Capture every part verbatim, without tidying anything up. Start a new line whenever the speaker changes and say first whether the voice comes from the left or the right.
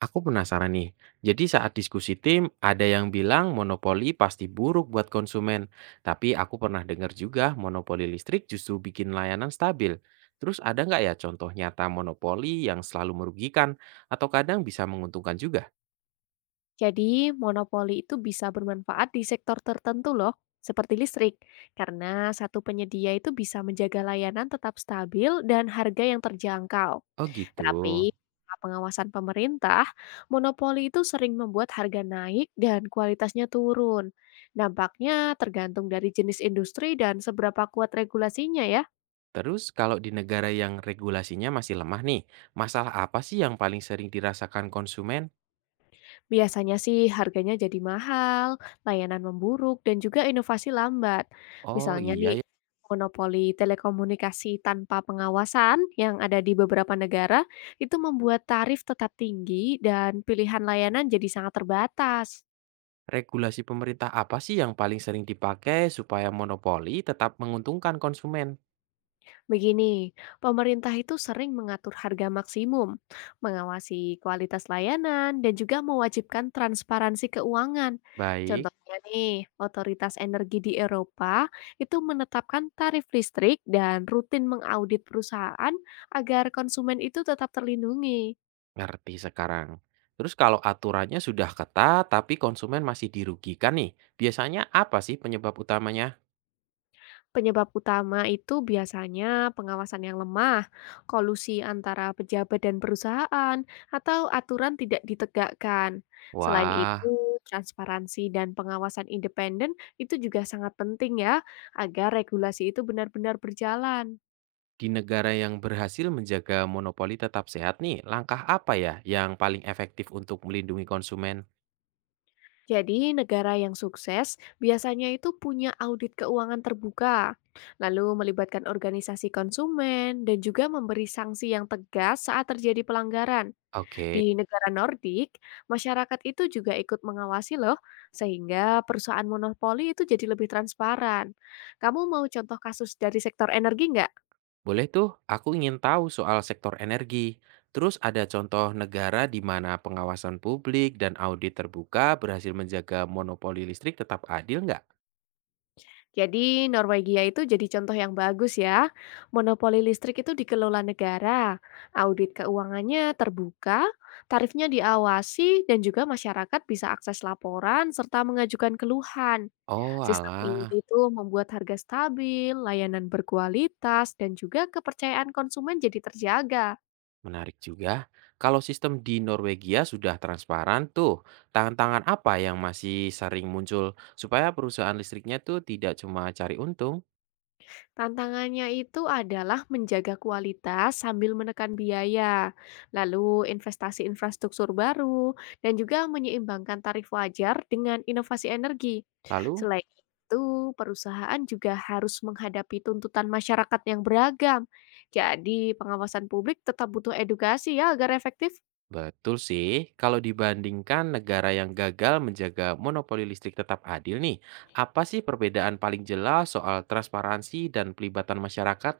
right: Aku penasaran nih. Jadi saat diskusi tim, ada yang bilang monopoli pasti buruk buat konsumen. Tapi aku pernah dengar juga monopoli listrik justru bikin layanan stabil. Terus ada nggak ya contoh nyata monopoli yang selalu merugikan atau kadang bisa menguntungkan juga?
left: Jadi, monopoli itu bisa bermanfaat di sektor tertentu loh, seperti listrik, karena satu penyedia itu bisa menjaga layanan tetap stabil dan harga yang terjangkau.
right: Oh gitu.
left: Tapi, tanpa pengawasan pemerintah, monopoli itu sering membuat harga naik dan kualitasnya turun. Dampaknya tergantung dari jenis industri dan seberapa kuat regulasinya ya.
right: Terus kalau di negara yang regulasinya masih lemah nih, masalah apa sih yang paling sering dirasakan konsumen?
left: Biasanya sih harganya jadi mahal, layanan memburuk, dan juga inovasi lambat.
right: Oh
left: Misalnya
right: iya
left: nih,
right: ya.
left: monopoli telekomunikasi tanpa pengawasan yang ada di beberapa negara itu membuat tarif tetap tinggi dan pilihan layanan jadi sangat terbatas.
right: Regulasi pemerintah apa sih yang paling sering dipakai supaya monopoli tetap menguntungkan konsumen?
left: Begini, pemerintah itu sering mengatur harga maksimum, mengawasi kualitas layanan, dan juga mewajibkan transparansi keuangan.
right: Baik,
left: Contohnya nih, otoritas energi di Eropa itu menetapkan tarif listrik dan rutin mengaudit perusahaan agar konsumen itu tetap terlindungi.
right: ngerti sekarang. Terus kalau aturannya sudah ketat tapi konsumen masih dirugikan nih, biasanya apa sih penyebab utamanya?
left: Penyebab utama itu biasanya pengawasan yang lemah, kolusi antara pejabat dan perusahaan, atau aturan tidak ditegakkan. Selain itu,
right: Wah,
left: transparansi dan pengawasan independen itu juga sangat penting ya, agar regulasi itu benar-benar berjalan.
right: di negara yang berhasil menjaga monopoli tetap sehat nih, langkah apa ya yang paling efektif untuk melindungi konsumen?
left: Jadi, negara yang sukses biasanya itu punya audit keuangan terbuka, lalu melibatkan organisasi konsumen, dan juga memberi sanksi yang tegas saat terjadi pelanggaran.
right: Oke,
left: Di negara Nordik, masyarakat itu juga ikut mengawasi loh, sehingga perusahaan monopoli itu jadi lebih transparan. Kamu mau contoh kasus dari sektor energi nggak?
right: boleh tuh. Aku ingin tahu soal sektor energi. Terus ada contoh negara di mana pengawasan publik dan audit terbuka berhasil menjaga monopoli listrik tetap adil nggak?
left: Jadi Norwegia itu jadi contoh yang bagus ya. Monopoli listrik itu dikelola negara, audit keuangannya terbuka, tarifnya diawasi, dan juga masyarakat bisa akses laporan serta mengajukan keluhan.
right: Oh,
left: Sistem
right: alah.
left: ini tuh membuat harga stabil, layanan berkualitas, dan juga kepercayaan konsumen jadi terjaga.
right: Menarik juga. Kalau sistem di Norwegia sudah transparan tuh, tantangan apa yang masih sering muncul supaya perusahaan listriknya tuh tidak cuma cari untung?
left: Tantangannya itu adalah menjaga kualitas sambil menekan biaya, lalu investasi infrastruktur baru, dan juga menyeimbangkan tarif wajar dengan inovasi energi.
right: Lalu,
left: Selain itu, perusahaan juga harus menghadapi tuntutan masyarakat yang beragam. Jadi, pengawasan publik tetap butuh edukasi ya agar efektif.
right: betul sih, kalau dibandingkan negara yang gagal menjaga monopoli listrik tetap adil nih, apa sih perbedaan paling jelas soal transparansi dan pelibatan masyarakat?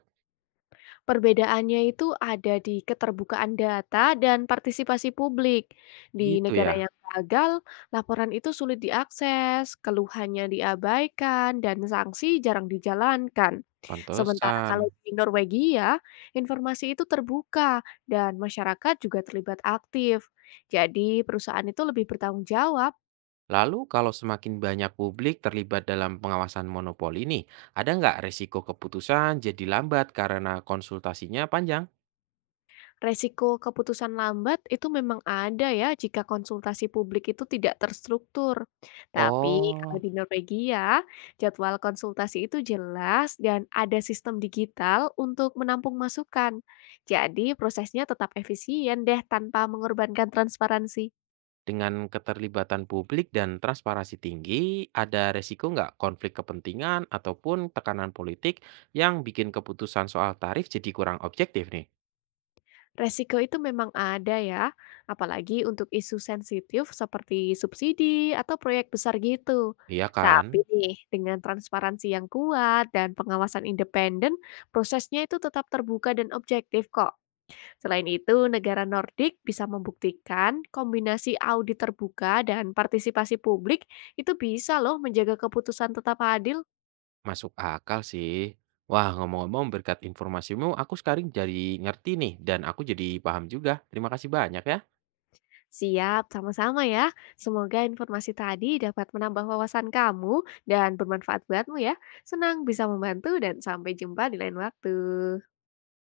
left: Perbedaannya itu ada di keterbukaan data dan partisipasi publik. Di
right: Gitu
left: negara
right: ya,
left: yang gagal, laporan itu sulit diakses, keluhannya diabaikan, dan sanksi jarang dijalankan. Sementara
right: pantesan.
left: kalau di Norwegia, informasi itu terbuka dan masyarakat juga terlibat aktif. Jadi, perusahaan itu lebih bertanggung jawab.
right: Lalu kalau semakin banyak publik terlibat dalam pengawasan monopoli ini, ada nggak resiko keputusan jadi lambat karena konsultasinya panjang?
left: Resiko keputusan lambat itu memang ada ya jika konsultasi publik itu tidak terstruktur. Tapi kalau
right: Oh,
left: di Norwegia, jadwal konsultasi itu jelas dan ada sistem digital untuk menampung masukan. Jadi prosesnya tetap efisien deh tanpa mengorbankan transparansi.
right: dengan keterlibatan publik dan transparansi tinggi, ada resiko nggak konflik kepentingan ataupun tekanan politik yang bikin keputusan soal tarif jadi kurang objektif nih?
left: Resiko itu memang ada ya, apalagi untuk isu sensitif seperti subsidi atau proyek besar gitu.
right: Iya
left: Tapi
right: kan?
left: nih, dengan transparansi yang kuat dan pengawasan independen, prosesnya itu tetap terbuka dan objektif kok. Selain itu, negara Nordik bisa membuktikan kombinasi audit terbuka dan partisipasi publik itu bisa loh menjaga keputusan tetap adil.
right: Masuk akal sih. Wah, ngomong-ngomong berkat informasimu, aku sekarang jadi ngerti nih dan aku jadi paham juga. Terima kasih banyak ya.
left: Siap, sama-sama ya. Semoga informasi tadi dapat menambah wawasan kamu dan bermanfaat buatmu ya. Senang bisa membantu dan sampai jumpa di lain waktu.